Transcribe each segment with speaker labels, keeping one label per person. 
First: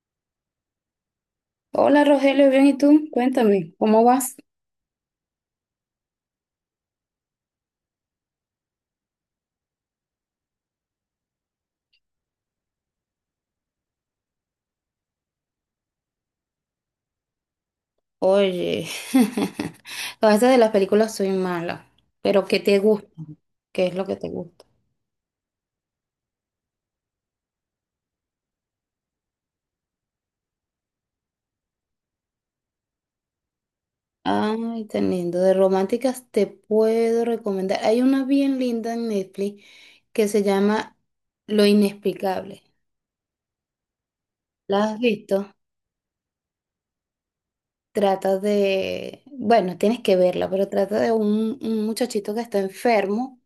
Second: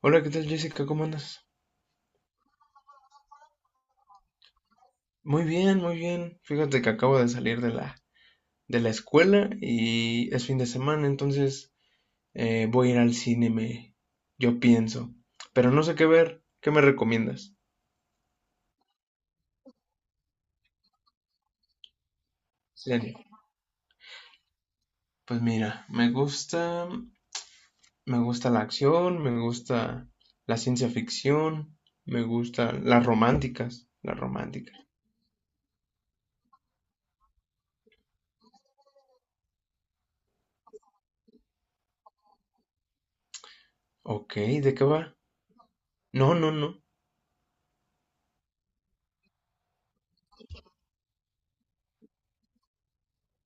Speaker 1: Hola, ¿qué tal Jessica? ¿Cómo andas?
Speaker 2: Hola Rogelio, bien, ¿y tú? Cuéntame, ¿cómo vas?
Speaker 1: Muy bien, muy bien. Fíjate que acabo de salir de la escuela y es fin de semana, entonces voy a ir al cine, me, yo pienso. Pero no sé qué ver. ¿Qué me recomiendas?
Speaker 2: Oye, con esto de las películas soy mala, pero ¿qué te gusta?
Speaker 1: Serio.
Speaker 2: ¿Qué es lo que te gusta?
Speaker 1: Pues mira, me gusta la acción, me gusta la ciencia ficción, me gustan las románticas, las románticas.
Speaker 2: Ay, tan lindo. De románticas te puedo recomendar. Hay una bien linda en Netflix que se llama Lo Inexplicable.
Speaker 1: Ok, ¿de
Speaker 2: ¿La
Speaker 1: qué
Speaker 2: has
Speaker 1: va?
Speaker 2: visto?
Speaker 1: No, no, no.
Speaker 2: Trata de, bueno, tienes que verla, pero trata de un muchachito que está enfermo.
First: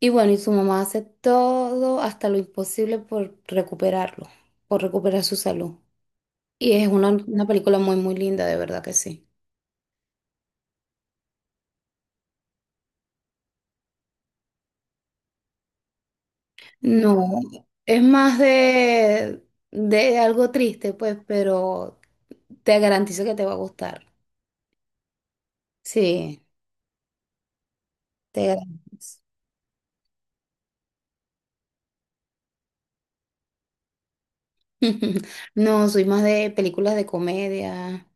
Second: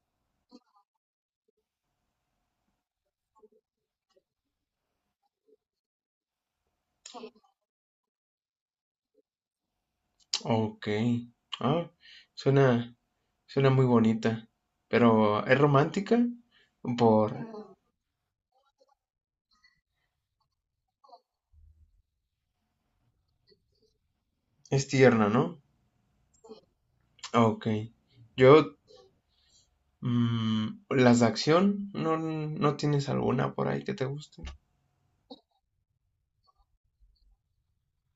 Speaker 2: Y bueno, y su mamá hace todo hasta lo imposible por recuperarlo, por recuperar su salud. Y es una película muy linda, de verdad que sí.
Speaker 1: Okey. Ah, suena suena muy bonita, pero, ¿es romántica?
Speaker 2: No,
Speaker 1: Por
Speaker 2: es más de algo triste, pues, pero te garantizo que te va a gustar.
Speaker 1: es tierna, ¿no?
Speaker 2: Sí,
Speaker 1: Okey.
Speaker 2: te
Speaker 1: Yo,
Speaker 2: garantizo.
Speaker 1: mm, las de acción, no tienes alguna por ahí que te guste?
Speaker 2: No, soy más de películas de comedia.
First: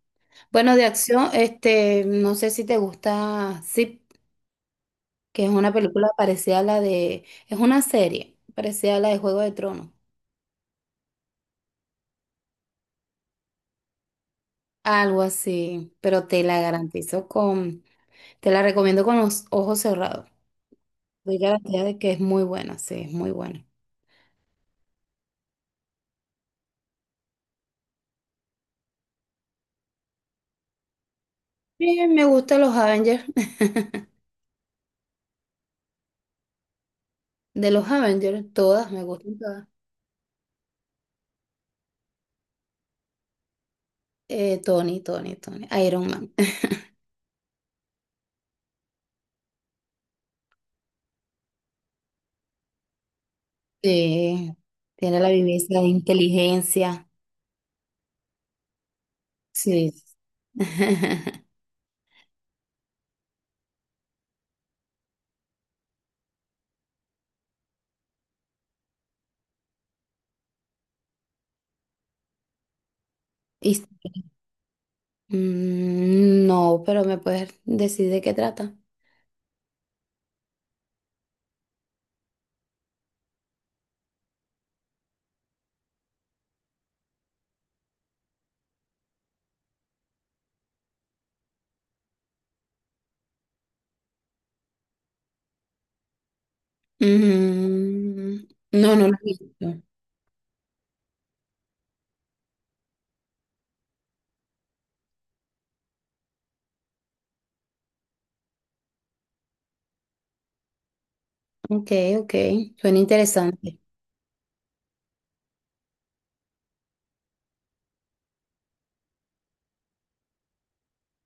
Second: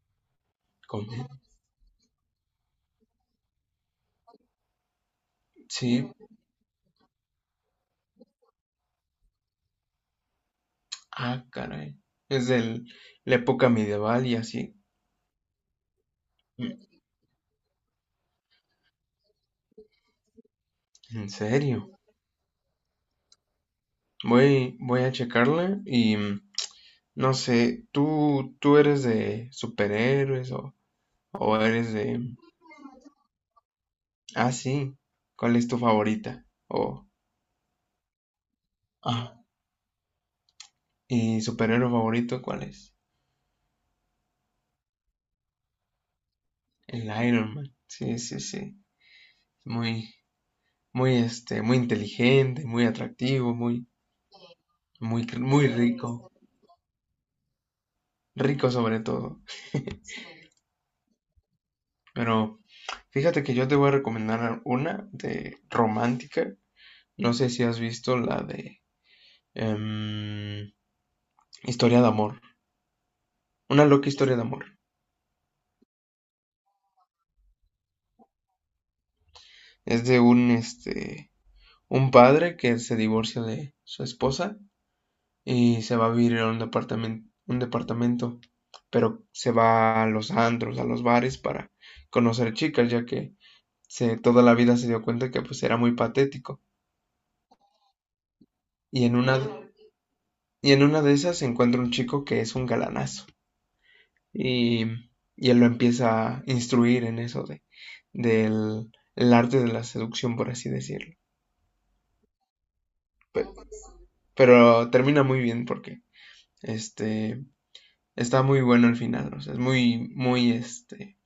Speaker 2: Bueno, de acción,
Speaker 1: ¿Comedia?
Speaker 2: no sé si te gusta, sí. Que es una
Speaker 1: Sí.
Speaker 2: película parecida a la de, es una serie parecida a la de Juego de Tronos,
Speaker 1: Ah, caray. Es del la época medieval y así.
Speaker 2: algo así, pero te la garantizo con, te la recomiendo con los ojos cerrados.
Speaker 1: ¿En
Speaker 2: Doy
Speaker 1: serio?
Speaker 2: garantía de que es muy buena, sí, es muy buena.
Speaker 1: Voy a checarla y, mm, no sé, tú eres de superhéroes o eres
Speaker 2: Bien, me
Speaker 1: de
Speaker 2: gustan los Avengers,
Speaker 1: Ah, sí. ¿Cuál es tu favorita? O,
Speaker 2: de los Avengers, todas, me
Speaker 1: ah,
Speaker 2: gustan todas.
Speaker 1: ¿y superhéroe favorito cuál es?
Speaker 2: Tony, Iron Man.
Speaker 1: El Iron Man. Sí, sí, sí. Muy, muy, este, muy inteligente, muy atractivo, muy,
Speaker 2: Sí, tiene
Speaker 1: muy,
Speaker 2: la
Speaker 1: muy
Speaker 2: vivencia de
Speaker 1: rico.
Speaker 2: inteligencia,
Speaker 1: Rico sobre todo.
Speaker 2: sí.
Speaker 1: Pero fíjate que yo te voy a recomendar una de romántica. No sé si has visto la de em, Historia de amor.
Speaker 2: Y-
Speaker 1: Una loca historia de amor.
Speaker 2: Mm, no, pero me puedes decir de qué trata.
Speaker 1: Es de un, este, un padre que se divorcia de su esposa y se va a vivir a un departamento, pero se va a los antros, a los bares para conocer chicas, ya que se, toda la vida se dio cuenta que pues era muy patético.
Speaker 2: Mm, no,
Speaker 1: Y
Speaker 2: no lo
Speaker 1: en
Speaker 2: he
Speaker 1: una,
Speaker 2: visto.
Speaker 1: y en una de esas se encuentra un chico que es un galanazo y, y él lo empieza a instruir en eso de, del el arte de la seducción, por así decirlo.
Speaker 2: Ok, ok. Suena
Speaker 1: Pero,
Speaker 2: interesante.
Speaker 1: pero termina muy bien porque este está muy bueno el final, o sea, es muy, muy este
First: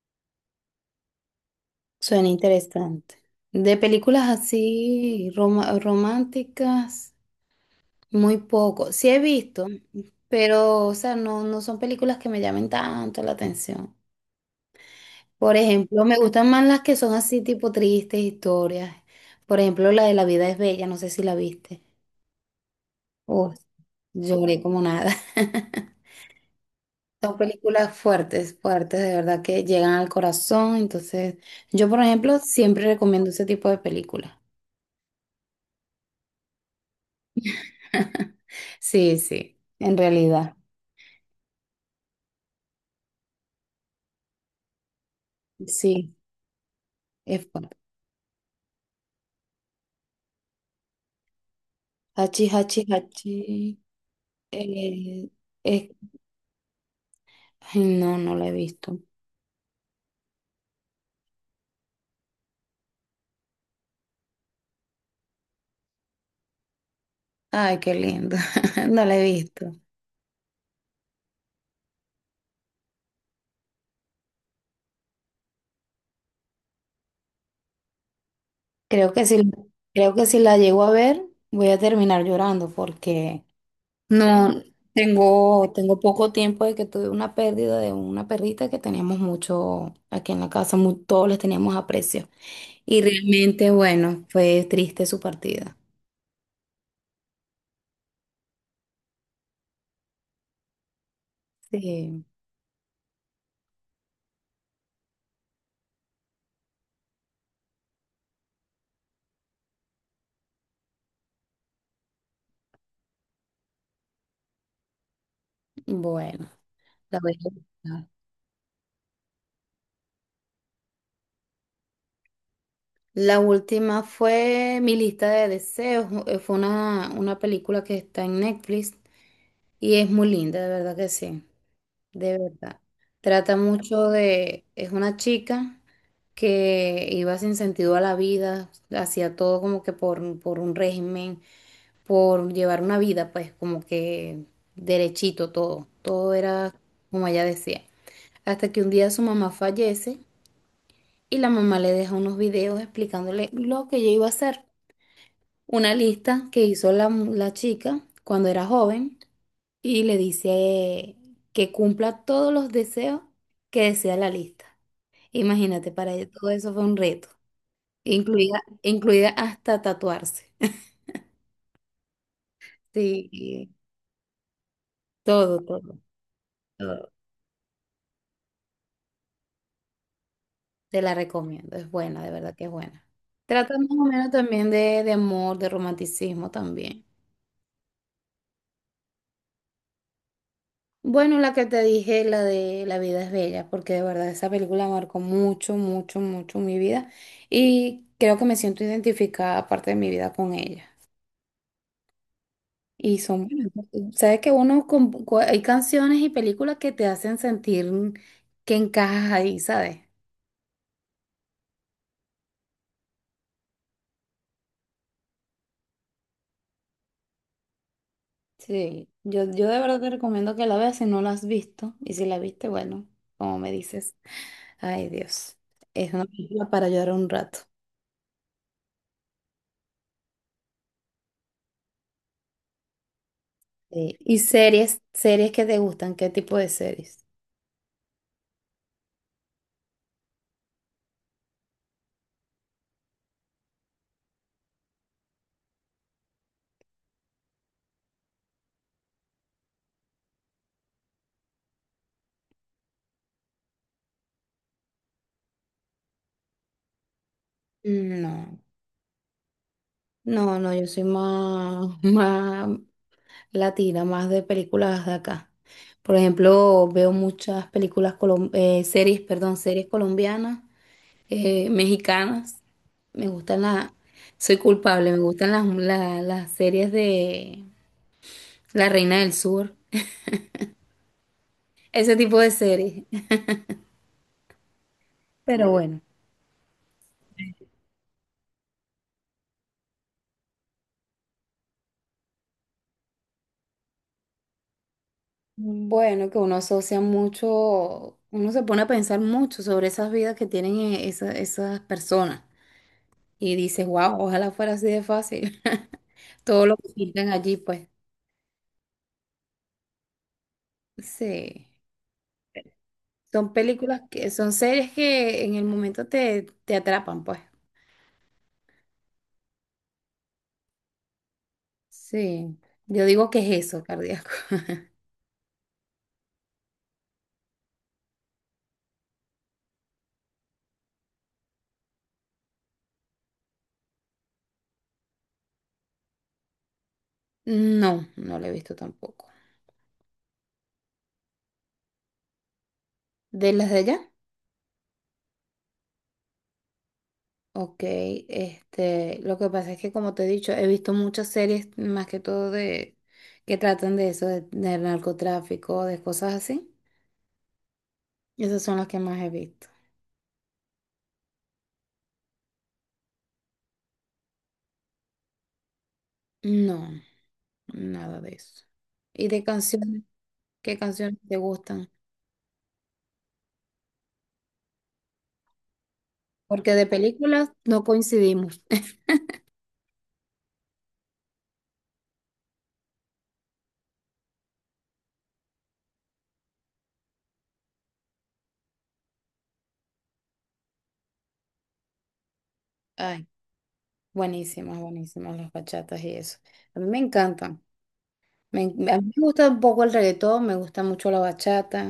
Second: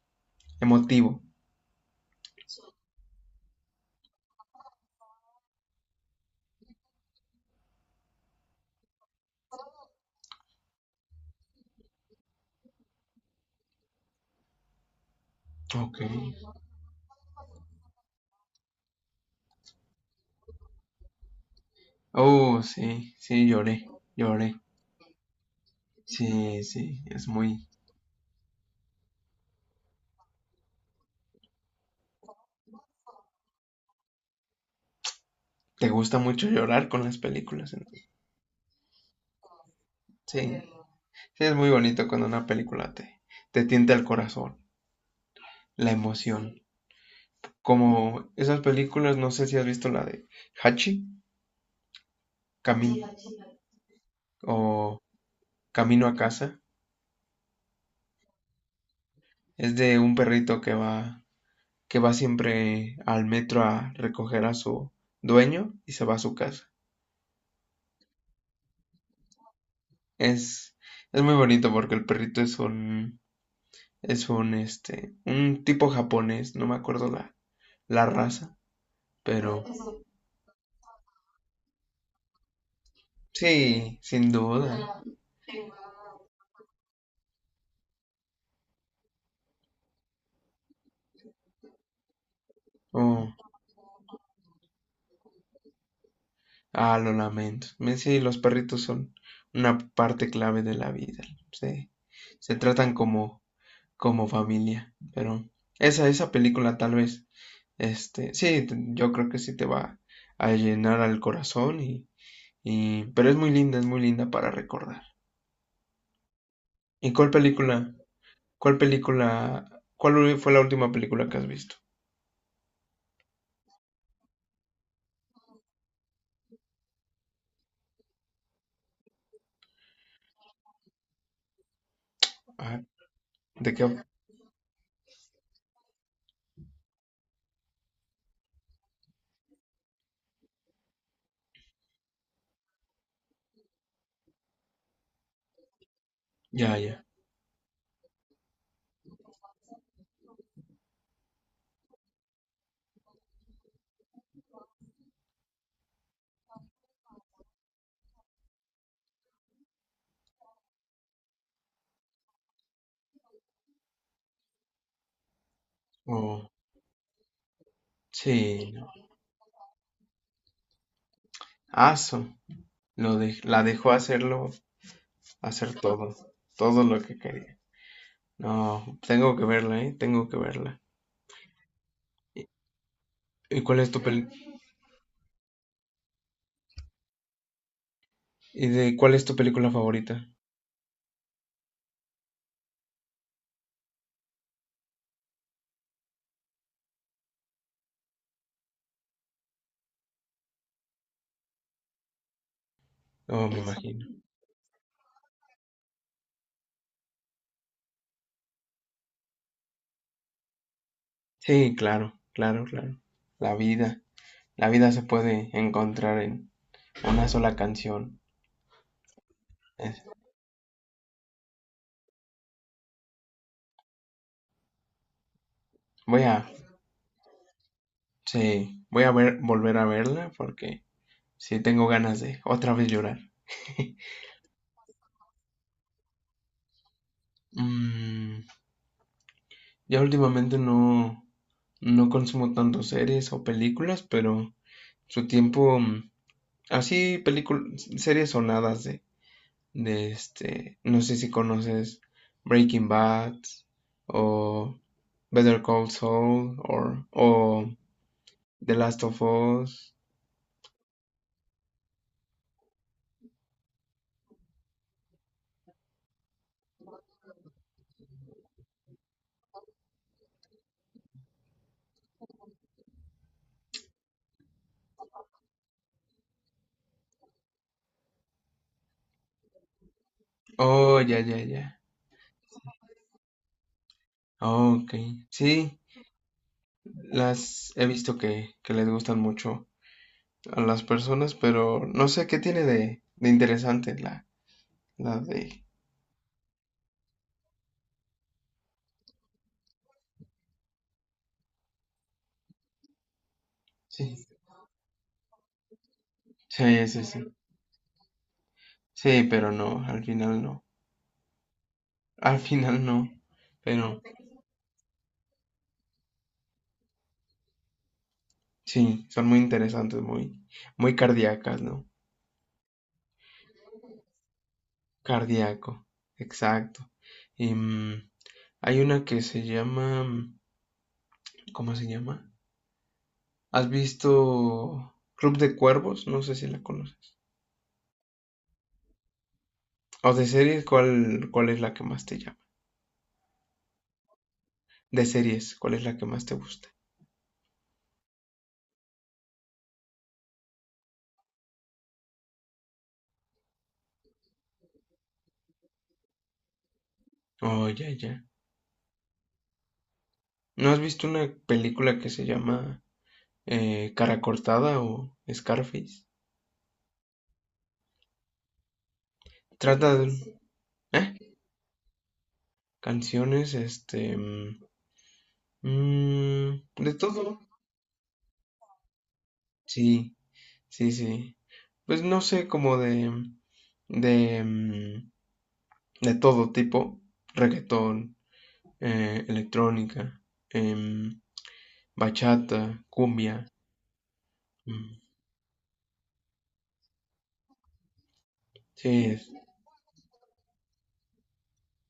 Speaker 1: emotivo.
Speaker 2: Suena interesante. De películas así roma- románticas, muy poco. Sí he visto, pero o sea, no, no son películas que me llamen tanto la atención. Por
Speaker 1: Ok.
Speaker 2: ejemplo, me gustan más las que son así tipo tristes historias. Por ejemplo, la de La vida es bella, no sé si la viste.
Speaker 1: Oh, sí, sí,
Speaker 2: Oh,
Speaker 1: lloré, lloré.
Speaker 2: lloré como nada.
Speaker 1: Sí, sí, es
Speaker 2: Son
Speaker 1: muy...
Speaker 2: películas fuertes, fuertes, de verdad que llegan al corazón. Entonces, yo, por ejemplo, siempre recomiendo ese tipo de películas.
Speaker 1: Te gusta mucho llorar con las películas. Entonces.
Speaker 2: Sí, sí, en
Speaker 1: Sí,
Speaker 2: realidad.
Speaker 1: sí, es muy bonito cuando una película te tienta el corazón, la
Speaker 2: Sí,
Speaker 1: emoción.
Speaker 2: es fuerte.
Speaker 1: Como esas películas, no sé si has visto la de Hachi,
Speaker 2: Hachi, hachi,
Speaker 1: Camino
Speaker 2: hachi.
Speaker 1: o
Speaker 2: eh, es-
Speaker 1: Camino a casa.
Speaker 2: Ay, no, no la he visto.
Speaker 1: Es de un perrito que va siempre al metro a recoger a su dueño y se va a su casa.
Speaker 2: Ay, qué lindo. No la he visto.
Speaker 1: Es, es muy bonito porque el perrito es es un, este, un tipo japonés, no me acuerdo la, la raza,
Speaker 2: Creo que si,
Speaker 1: pero
Speaker 2: Creo que si la llego a ver, voy a terminar llorando porque
Speaker 1: sí, sin
Speaker 2: no,
Speaker 1: duda.
Speaker 2: tengo, tengo poco tiempo de que tuve una pérdida de una perrita que teníamos mucho aquí en la casa, mu- todos les teníamos aprecio. Y
Speaker 1: Oh,
Speaker 2: realmente, bueno, fue triste su partida.
Speaker 1: ah, lo lamento. Me- Sí, los perritos son una parte clave de la vida. Se,
Speaker 2: Sí,
Speaker 1: se tratan como, como familia, pero esa película tal vez, este, sí, te- yo creo que sí te va a llenar al corazón y, pero es muy linda para recordar.
Speaker 2: bueno,
Speaker 1: ¿Y
Speaker 2: la
Speaker 1: cuál
Speaker 2: vez-
Speaker 1: película? ¿Cuál película, cuál fue la última película que has visto?
Speaker 2: La última fue mi lista de deseos. Fue una película que está en Netflix y es muy linda, de verdad que sí. De verdad.
Speaker 1: Ah,
Speaker 2: Trata
Speaker 1: ¿de qué?
Speaker 2: mucho de, es una chica que iba sin sentido a la vida, hacía todo como que por un régimen, por llevar una vida, pues como que derechito todo, todo era
Speaker 1: Ya, ya.
Speaker 2: como ella decía. Hasta que un día su mamá fallece y la mamá le deja unos videos explicándole lo que ella iba a hacer. Una lista que hizo la chica cuando era joven y le dice que cumpla todos los deseos que desea la lista. Imagínate, para ella todo
Speaker 1: Oh,
Speaker 2: eso fue un reto, incluida,
Speaker 1: sí, no.
Speaker 2: incluida hasta tatuarse.
Speaker 1: Aso, lo
Speaker 2: Sí,
Speaker 1: de, la
Speaker 2: y
Speaker 1: dejó hacerlo,
Speaker 2: todo,
Speaker 1: hacer
Speaker 2: todo,
Speaker 1: todo, todo lo
Speaker 2: todo.
Speaker 1: que quería. No, tengo que verla, ¿eh? Tengo que verla.
Speaker 2: Te la recomiendo, es buena, de verdad que es buena.
Speaker 1: ¿Y
Speaker 2: Trata
Speaker 1: cuál
Speaker 2: más
Speaker 1: es tu
Speaker 2: o
Speaker 1: peli-
Speaker 2: menos también de amor, de romanticismo también.
Speaker 1: y de cuál es tu película favorita?
Speaker 2: Bueno, la que te dije, la de La vida es bella, porque de verdad esa película marcó mucho, mucho, mucho mi vida y creo que me siento identificada parte de mi vida con ella. Y son,
Speaker 1: Oh, me
Speaker 2: buenas porque
Speaker 1: imagino.
Speaker 2: sabes que uno, con- cu- hay canciones y películas que te hacen sentir que encajas ahí, ¿sabes?
Speaker 1: Sí, claro, claro, claro. La vida, la vida se puede encontrar en una sola canción.
Speaker 2: Sí, yo de verdad
Speaker 1: Es-
Speaker 2: te recomiendo que la veas si no la has visto. Y si la viste, bueno, como me dices, ay Dios, es
Speaker 1: Voy
Speaker 2: una
Speaker 1: a,
Speaker 2: película para llorar un rato.
Speaker 1: sí, volver a verla porque sí, tengo ganas de otra vez llorar.
Speaker 2: Sí. ¿Y series, series que te gustan? ¿Qué tipo de series?
Speaker 1: Mm, ya últimamente no, no consumo tanto series o películas, pero su tiempo, mm, así películas, series sonadas de este, no sé si conoces Breaking Bad o Better Call Saul o
Speaker 2: No,
Speaker 1: The Last of Us.
Speaker 2: no, no, yo soy más, latina, más de películas de acá. Por ejemplo, veo muchas películas, colom- series, perdón, series colombianas, mexicanas. Me gustan las, soy culpable, me gustan las, la- las series de La Reina del Sur,
Speaker 1: Oh, ya, ya, ya.
Speaker 2: ese tipo de series.
Speaker 1: Oh, ok.
Speaker 2: Pero
Speaker 1: Sí,
Speaker 2: bueno,
Speaker 1: las he visto que les gustan mucho a las personas, pero no sé qué tiene de interesante la, la de...
Speaker 2: bueno, que uno asocia mucho, uno se pone a pensar mucho sobre esas vidas que tienen esa- esas personas y dice,
Speaker 1: Sí,
Speaker 2: wow, ojalá fuera así de fácil. Todo lo
Speaker 1: sí,
Speaker 2: que
Speaker 1: sí,
Speaker 2: pintan
Speaker 1: sí.
Speaker 2: allí, pues.
Speaker 1: Sí, pero no, al final no.
Speaker 2: Sí,
Speaker 1: Al final no,
Speaker 2: son
Speaker 1: pero
Speaker 2: películas que son series que en el momento te, te atrapan, pues.
Speaker 1: sí, son muy interesantes, muy, muy cardíacas, ¿no?
Speaker 2: Sí, yo digo que es eso, cardíaco.
Speaker 1: Cardíaco, exacto. Y, mm, hay una que se llama, mm, ¿cómo se llama? ¿Has visto Club de Cuervos? No sé si la conoces.
Speaker 2: No, no lo he visto tampoco.
Speaker 1: O de series, cuál es la que más te llama?
Speaker 2: ¿De las de allá?
Speaker 1: De series, ¿cuál es la que más te gusta?
Speaker 2: Ok, lo que pasa es que como te he dicho, he visto muchas series más que todo de que tratan de eso, de, del narcotráfico, de cosas así.
Speaker 1: Oh, ya, ya.
Speaker 2: Esas son las que más he visto.
Speaker 1: ¿No has visto una película que se llama Cara Cortada o Scarface?
Speaker 2: No, nada de eso. ¿Y de
Speaker 1: Trata
Speaker 2: canciones?
Speaker 1: de...
Speaker 2: ¿Qué
Speaker 1: ¿eh?
Speaker 2: canciones te gustan?
Speaker 1: Canciones, este... mm, mm,
Speaker 2: Porque de
Speaker 1: de todo.
Speaker 2: películas no coincidimos.
Speaker 1: Sí, sí, sí. Pues no sé, como de... De, mm, de todo tipo. Reggaetón, electrónica, em, bachata,
Speaker 2: Ay,
Speaker 1: cumbia.
Speaker 2: buenísimas,
Speaker 1: Mm,
Speaker 2: buenísimas las bachatas y eso. A mí me encantan. Me, a
Speaker 1: sí.
Speaker 2: mí me
Speaker 1: Es-
Speaker 2: gusta un poco el reggaetón, me gusta mucho la bachata.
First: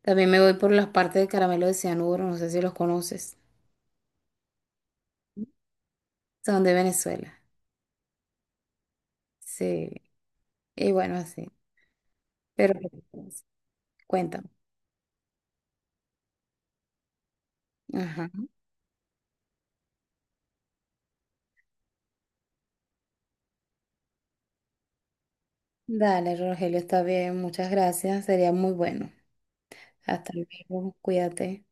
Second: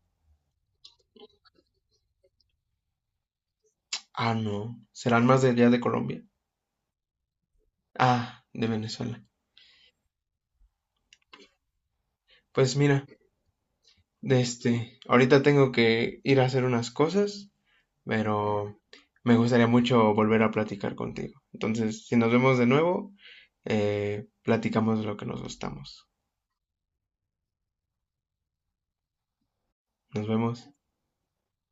Speaker 2: También me voy por las partes de Caramelo de Cianuro, no sé si los conoces.
Speaker 1: Ah, no. ¿Serán más de allá de Colombia?
Speaker 2: Son de Venezuela.
Speaker 1: Ah, de Venezuela.
Speaker 2: Sí. Y bueno, así. Pero
Speaker 1: Pues mira. De
Speaker 2: cuéntame.
Speaker 1: Este, ahorita tengo que ir a hacer unas cosas,
Speaker 2: Ajá.
Speaker 1: pero me gustaría mucho volver a platicar contigo. Entonces, si nos vemos de nuevo, platicamos de lo que nos gustamos.
Speaker 2: Dale, Rogelio, está bien. Muchas gracias. Sería muy bueno.
Speaker 1: Nos
Speaker 2: Hasta
Speaker 1: vemos.
Speaker 2: luego. Cuídate.